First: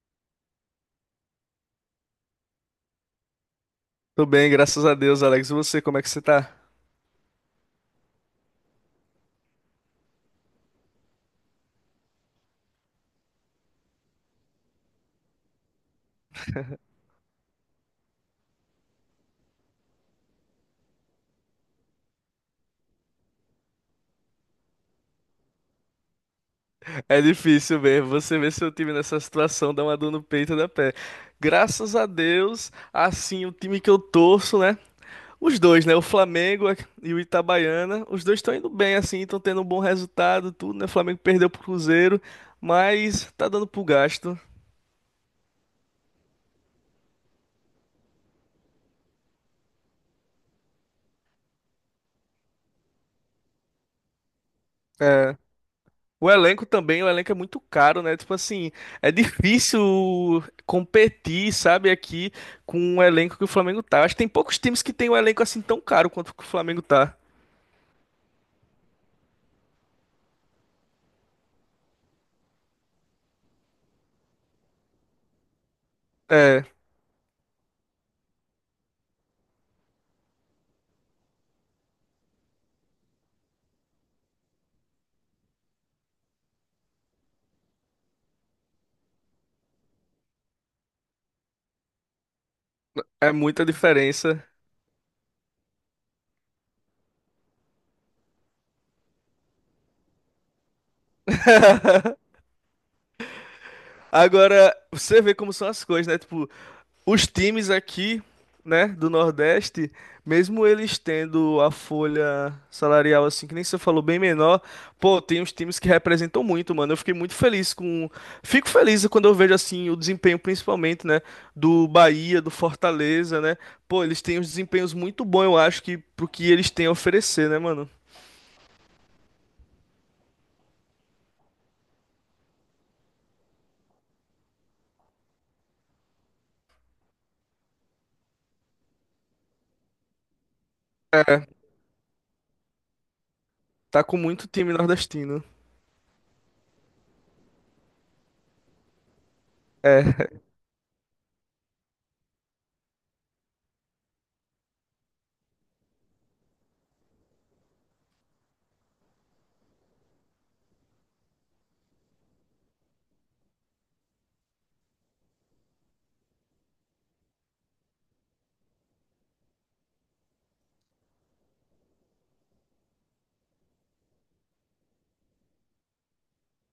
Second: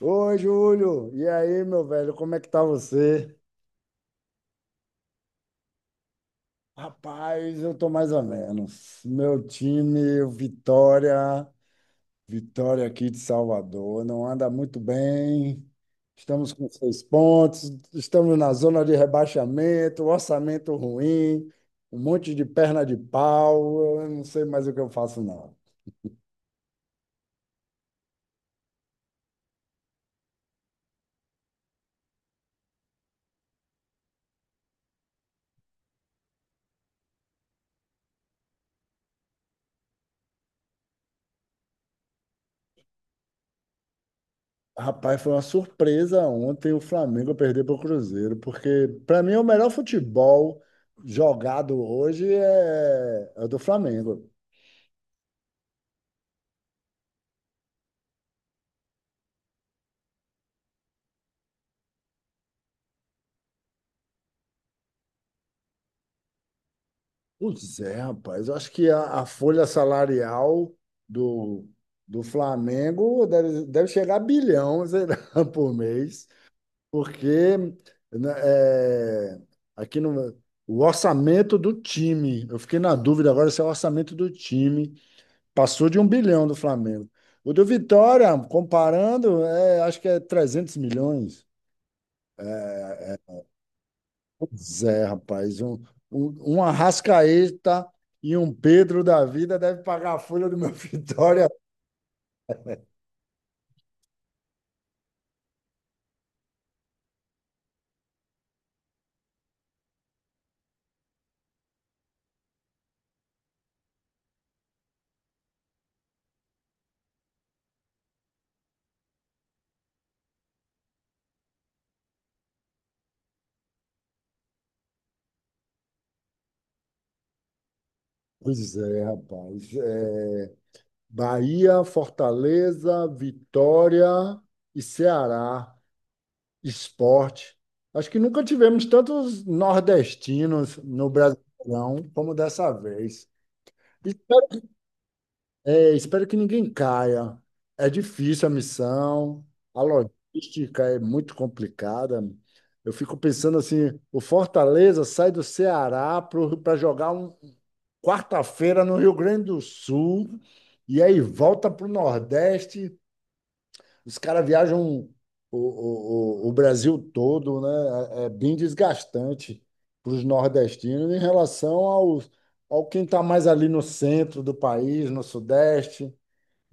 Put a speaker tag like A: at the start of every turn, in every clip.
A: Oi, Júlio. E aí, meu velho, como é que tá você?
B: Tô bem, graças a Deus, Alex. E você, como é que você tá?
A: Rapaz, eu tô mais ou menos. Meu time, o Vitória, Vitória aqui de Salvador, não anda muito bem. Estamos com 6 pontos, estamos na zona de rebaixamento, orçamento ruim, um monte de perna de pau. Eu não sei mais o que eu faço, não.
B: É difícil mesmo. Você ver seu time nessa situação dá uma dor no peito da pé. Graças a Deus, assim, o time que eu torço, né? Os dois, né? O Flamengo e o Itabaiana. Os dois estão indo bem, assim, estão tendo um bom resultado, tudo, né? O Flamengo perdeu pro Cruzeiro, mas tá dando pro gasto.
A: Rapaz, foi uma surpresa ontem o Flamengo perder para o Cruzeiro, porque para mim o melhor futebol jogado hoje é o do Flamengo.
B: O elenco também, o elenco é muito caro, né? Tipo assim, é difícil competir, sabe, aqui com o elenco que o Flamengo tá. Acho que tem poucos times que tem um elenco assim tão caro quanto que o Flamengo tá.
A: Pois é, rapaz, eu acho que a folha salarial do, do Flamengo deve chegar a bilhão, sei lá, por mês,
B: É,
A: porque né, aqui no, o orçamento do time, eu fiquei na dúvida agora se é o orçamento do time passou de 1 bilhão do Flamengo. O do Vitória, comparando, acho que é 300 milhões.
B: é muita diferença.
A: Pois é, rapaz. Um Arrascaeta e um Pedro da vida deve pagar a folha do meu Vitória.
B: Agora, você vê como são as coisas, né? Tipo, os times aqui, né, do Nordeste, mesmo eles tendo a folha salarial, assim, que nem você falou, bem menor, pô, tem uns times que representam muito, mano. Eu fiquei muito feliz com. Fico feliz quando eu vejo, assim, o desempenho, principalmente, né, do Bahia, do Fortaleza, né. Pô, eles têm uns desempenhos muito bons, eu acho, que pro que eles têm a oferecer, né, mano?
A: Pois é, rapaz. Bahia, Fortaleza, Vitória e Ceará. Esporte. Acho que nunca tivemos tantos nordestinos no
B: É,
A: Brasileirão como dessa vez.
B: tá com muito time nordestino.
A: Espero que ninguém caia. É difícil a missão, a
B: É,
A: logística é muito complicada. Eu fico pensando assim, o Fortaleza sai do Ceará para jogar um quarta-feira no Rio Grande do Sul e aí volta para o Nordeste. Os caras viajam o Brasil todo, né? É bem desgastante para os nordestinos em relação ao quem está mais ali no centro do país, no Sudeste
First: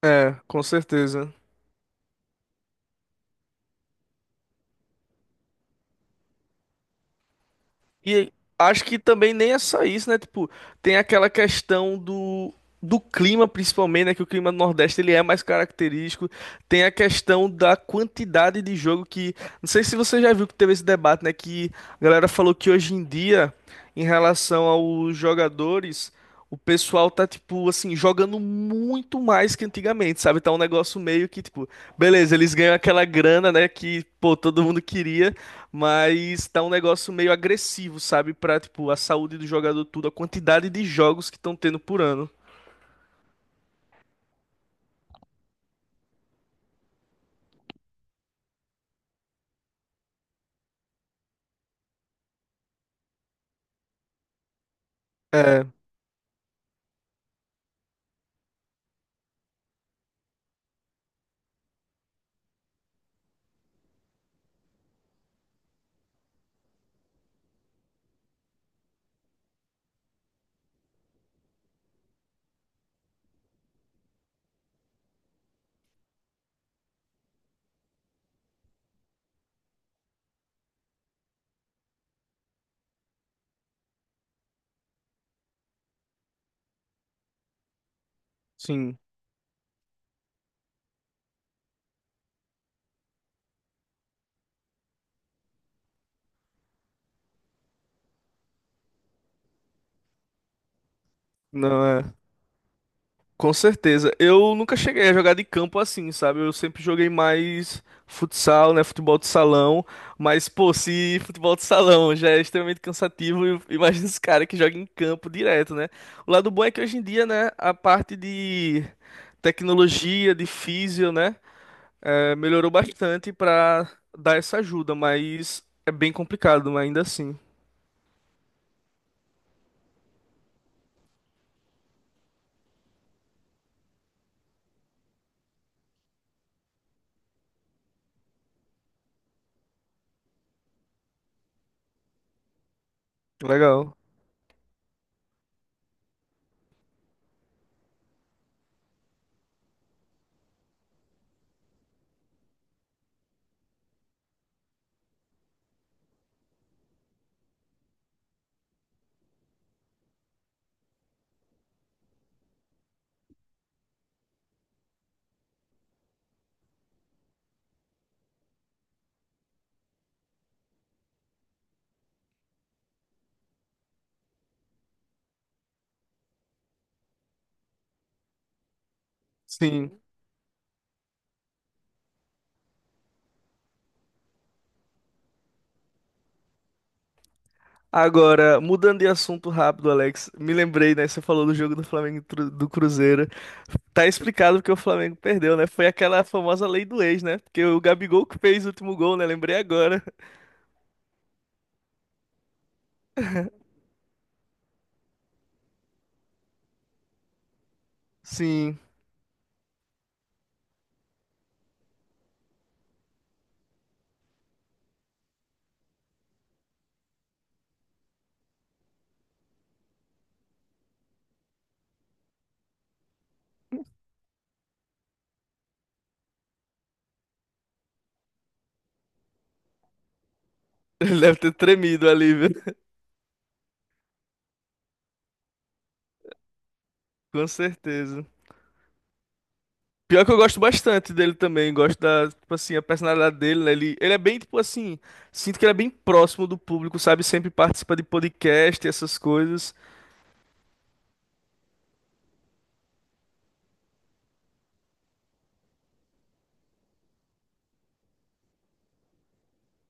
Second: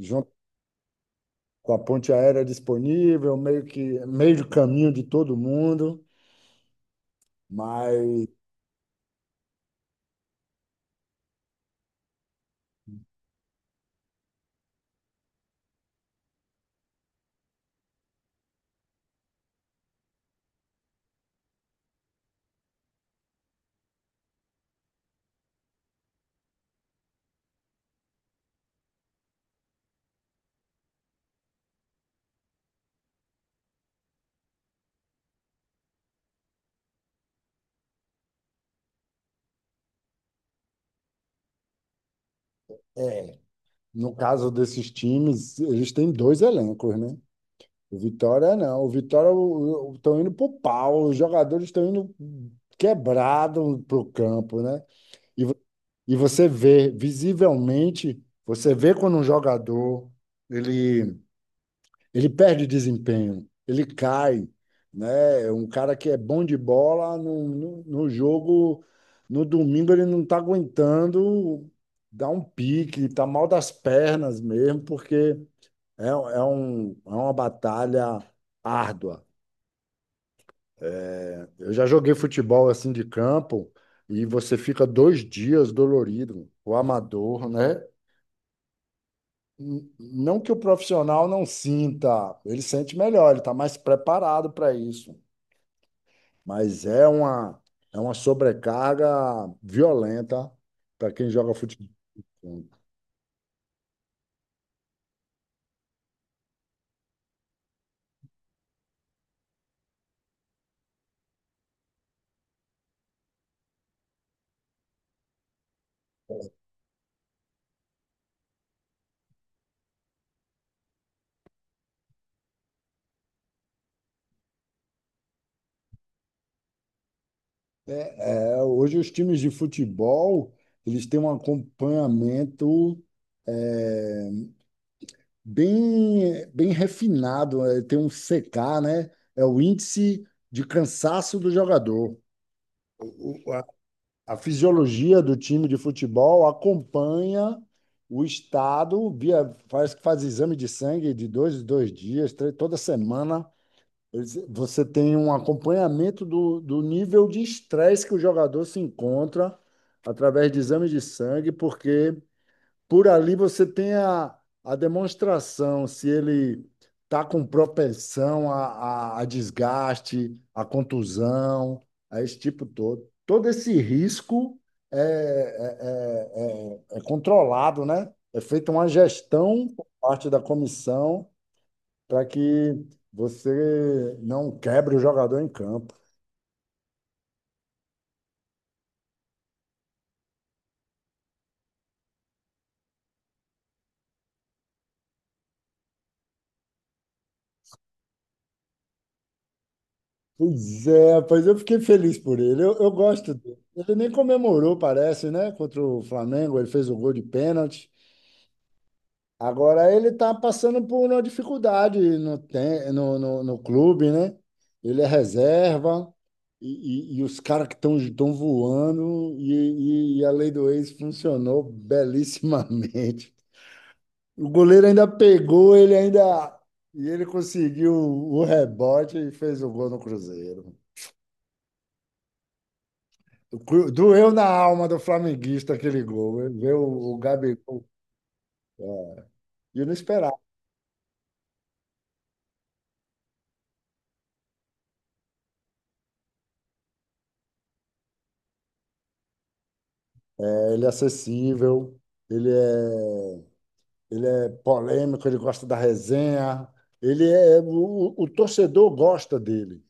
B: é, com certeza.
A: com a ponte aérea disponível, meio que meio do caminho de todo mundo. Mas
B: E acho que também nem é só isso, né? Tipo, tem aquela questão do clima, principalmente, né? Que o clima do Nordeste ele é mais característico. Tem a questão da quantidade de jogo que. Não sei se você já viu que teve esse debate, né? Que a galera falou que hoje em dia, em relação aos jogadores, o pessoal tá, tipo, assim, jogando muito mais que antigamente, sabe? Tá um negócio meio que, tipo, beleza, eles ganham aquela grana, né? Que, pô, todo mundo queria. Mas tá um negócio meio agressivo, sabe? Pra, tipo, a saúde do jogador, tudo, a quantidade de jogos que estão tendo por ano.
A: é, no caso desses times, eles têm dois elencos, né? O Vitória não. O Vitória estão indo pro pau, os jogadores estão indo quebrados pro campo, né? E, vo-
B: É,
A: e você vê, visivelmente, você vê quando um jogador ele Ele perde desempenho, ele cai, né? É um cara que é bom de bola no jogo, no domingo ele não está aguentando dar um pique, está mal das pernas mesmo, porque é uma batalha árdua. Eu já joguei futebol assim de campo e você fica 2 dias dolorido, o amador, né?
B: sim.
A: Não que o profissional não sinta, ele sente melhor, ele está mais preparado para isso. Mas é uma sobrecarga violenta para quem joga
B: Não
A: futebol.
B: é. Com certeza. Eu nunca cheguei a jogar de campo assim, sabe? Eu sempre joguei mais futsal, né? Futebol de salão. Mas, pô, se futebol de salão já é extremamente cansativo, imagina os caras que jogam em campo direto, né? O lado bom é que hoje em dia, né, a parte de tecnologia, de físio, né? É, melhorou bastante pra dar essa ajuda, mas é bem complicado, mas ainda assim.
A: Hoje os times de futebol, eles têm um acompanhamento bem refinado, tem um CK, né? É o índice de cansaço do jogador. A
B: Legal.
A: a fisiologia do time de futebol acompanha o estado, faz exame de sangue de 2 em 2 dias, toda semana. Você tem um acompanhamento do nível de estresse que o jogador se encontra através de exames de sangue, porque por ali você tem a demonstração se ele está com propensão a desgaste, a contusão, a esse tipo todo. Todo esse risco é controlado, né? É feita uma gestão por
B: Sim.
A: parte da comissão para que você não quebre o jogador em campo.
B: Agora, mudando de assunto rápido, Alex, me lembrei, né? Você falou do jogo do Flamengo e do Cruzeiro. Tá explicado porque o Flamengo perdeu, né? Foi aquela famosa lei do ex, né? Porque o Gabigol que fez o último gol, né? Lembrei agora.
A: Pois é, rapaz, eu fiquei feliz por ele. Eu gosto dele. Ele nem comemorou, parece, né? Contra o Flamengo, ele fez o gol de pênalti.
B: Sim.
A: Agora ele está passando por uma dificuldade no clube, né? Ele é reserva e os caras que estão voando e a lei do ex funcionou belíssimamente. O goleiro ainda pegou, ele ainda. E ele conseguiu o rebote e fez o gol no Cruzeiro.
B: Ele deve ter tremido ali, viu?
A: Doeu na alma do flamenguista aquele gol. Ele vê o
B: Com
A: Gabigol.
B: certeza.
A: É, E eu não
B: Pior que
A: esperava.
B: eu gosto bastante dele também, gosto da, tipo assim, a personalidade dele, né? Ele é bem, tipo assim, sinto que ele é bem próximo do público, sabe? Sempre participa de podcast e essas coisas.
A: Ele é acessível, ele é, ele é polêmico, ele gosta da resenha. Ele é. O torcedor gosta dele.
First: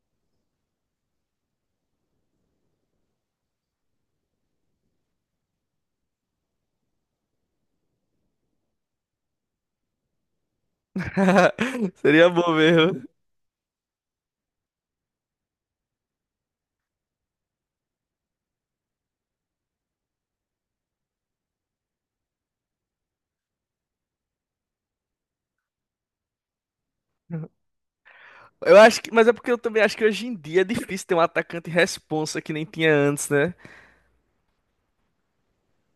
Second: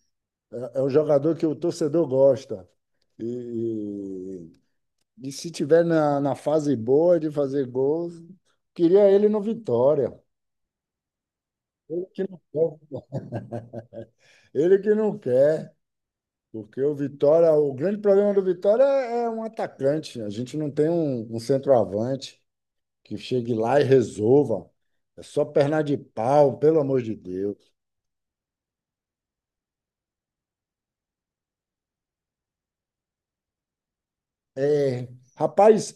A: É um jogador que o torcedor gosta. E, E se tiver na fase boa de fazer gols, queria ele no Vitória. Ele que
B: Seria
A: não
B: bom
A: quer.
B: mesmo.
A: Ele que não quer. Porque o Vitória, o grande problema do Vitória é um atacante. A gente não tem um centroavante que chegue lá e resolva. É só perna de pau, pelo amor de Deus.
B: Eu acho que, mas é porque eu também acho que hoje em dia é difícil ter um atacante responsa que nem tinha antes, né?
A: É, Rapaz,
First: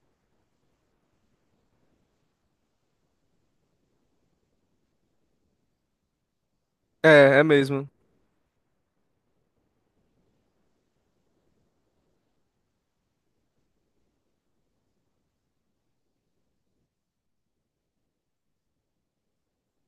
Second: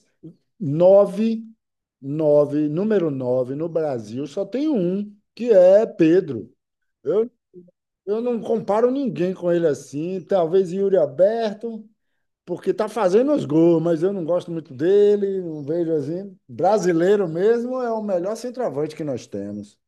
A: nove, número 9 no Brasil só tem um, que é Pedro. Eu
B: É, é mesmo.
A: Eu não comparo ninguém com ele assim. Talvez Yuri Alberto, porque tá fazendo os gols, mas eu não gosto muito dele, não vejo assim. Brasileiro mesmo é o melhor centroavante que nós temos.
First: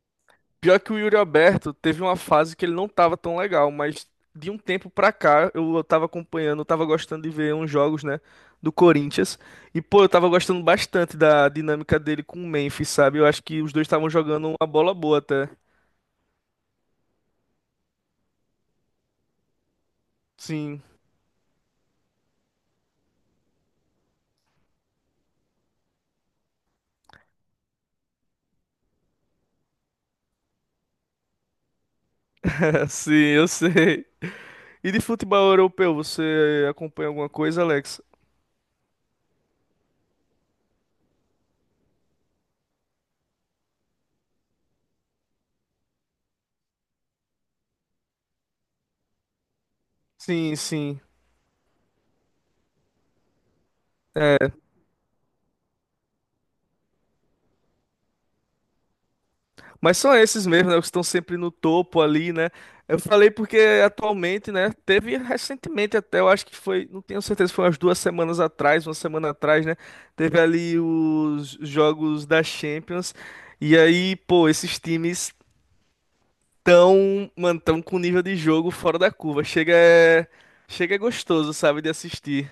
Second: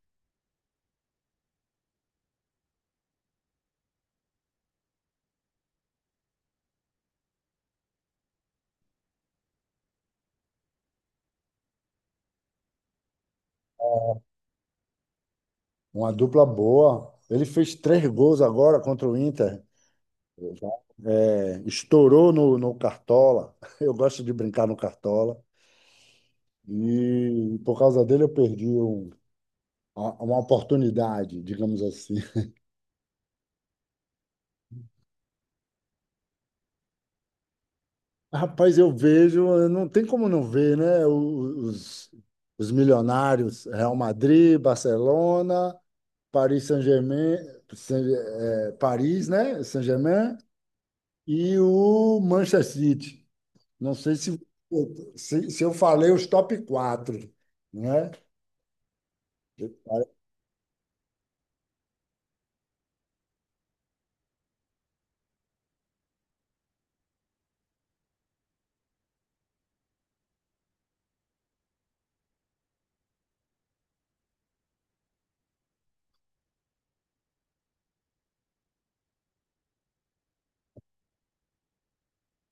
B: Pior que o Yuri Alberto teve uma fase que ele não tava tão legal, mas de um tempo pra cá eu tava acompanhando, eu tava gostando de ver uns jogos, né, do Corinthians. E pô, eu tava gostando bastante da dinâmica dele com o Memphis, sabe? Eu acho que os dois estavam jogando uma bola boa até.
A: Uma dupla boa. Ele fez 3 gols agora contra o Inter.
B: Sim,
A: Estourou no Cartola. Eu gosto de brincar no Cartola. E por causa dele eu perdi uma oportunidade, digamos assim.
B: sim, eu sei. E de futebol europeu, você acompanha alguma coisa, Alex?
A: Rapaz, eu vejo, não tem como não ver, né? Os milionários, Real Madrid, Barcelona, Paris Saint-Germain, Paris, né? Saint-Germain
B: Sim, sim.
A: e o Manchester City. Não sei se eu falei os top quatro, né?
B: Mas são esses mesmo, né? Os que estão sempre no topo ali, né? Eu falei porque atualmente, né? Teve recentemente até, eu acho que foi, não tenho certeza, foi umas duas semanas atrás, uma semana atrás, né? Teve ali os jogos da Champions. E aí, pô, esses times tão, mano, tão com nível de jogo fora da curva. Chega é gostoso, sabe, de assistir.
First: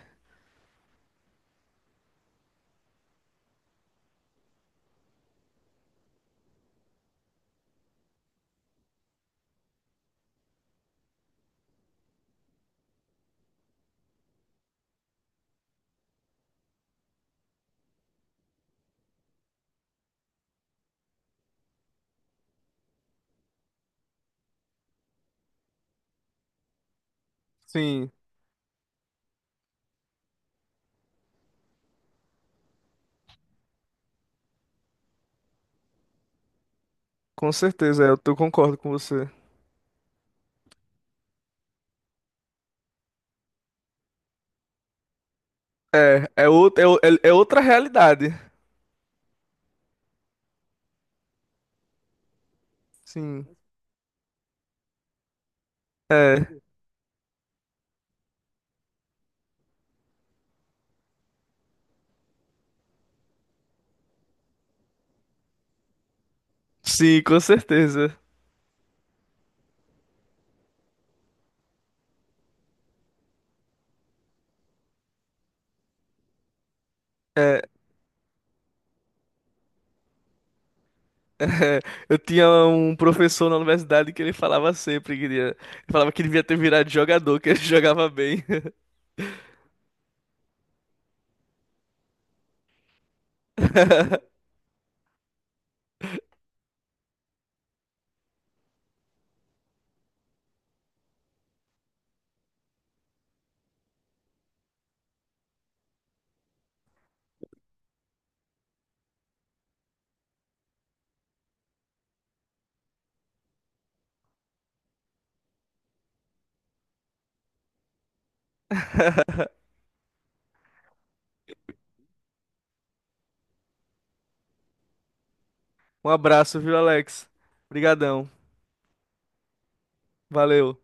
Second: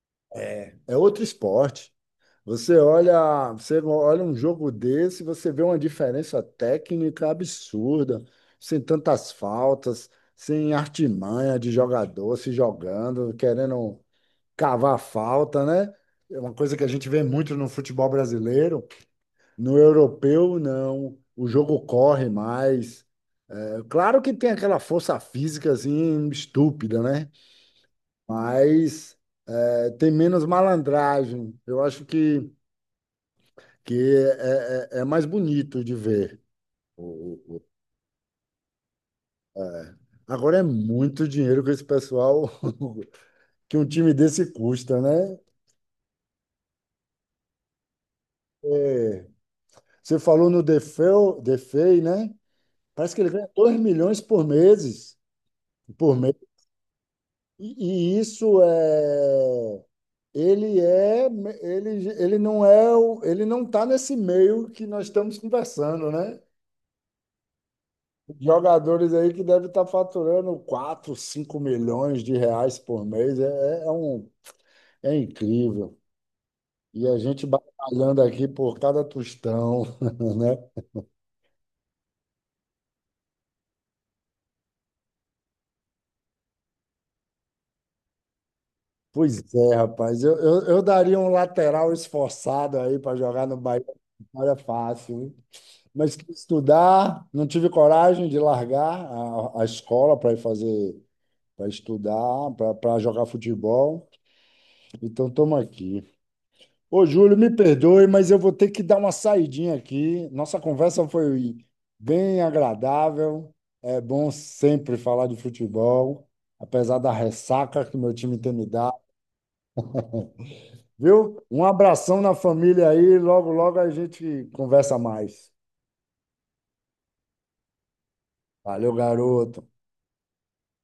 A: É outro esporte. Você olha um jogo desse, você vê uma diferença técnica absurda, sem tantas faltas, sem artimanha de jogador se jogando, querendo cavar falta, né? É uma coisa que a gente vê muito no futebol brasileiro. No europeu, não. O jogo corre mais. É claro que tem aquela força física assim estúpida, né?
B: Sim,
A: Mas tem menos malandragem. Eu acho que é mais bonito de ver. O-
B: com
A: o- o-
B: certeza, é, concordo com você.
A: Agora é muito dinheiro que esse pessoal, que um time desse custa, né?
B: É, é, é, é é outra realidade.
A: Você falou no Defeu, Defei, né? Parece que ele
B: Sim.
A: ganha 2 milhões por meses, por mês. E ele é ele, ele não é o- ele não está nesse meio que nós estamos conversando, né?
B: Sim, com certeza.
A: Jogadores aí que devem estar faturando 4, 5 milhões de reais por mês. É incrível. E a gente
B: É,
A: batalhando aqui por cada tostão, né?
B: é, eu tinha um professor na universidade que ele falava sempre que ele falava que ele devia ter virado jogador, que ele jogava bem.
A: Pois é, rapaz. Eu daria um lateral esforçado aí para jogar no Bahia. Não era fácil, hein? Mas quis estudar, não tive coragem de largar a escola para estudar, para jogar futebol. Então, estamos aqui. Ô, Júlio, me perdoe, mas eu vou ter que dar uma saidinha aqui. Nossa conversa foi bem agradável. É bom sempre falar de futebol, apesar da ressaca que meu time tem me dado, viu? Um abração na família aí, logo, logo a gente conversa mais.
B: Um abraço, viu, Alex? Obrigadão.
A: Valeu, garoto.
B: Valeu.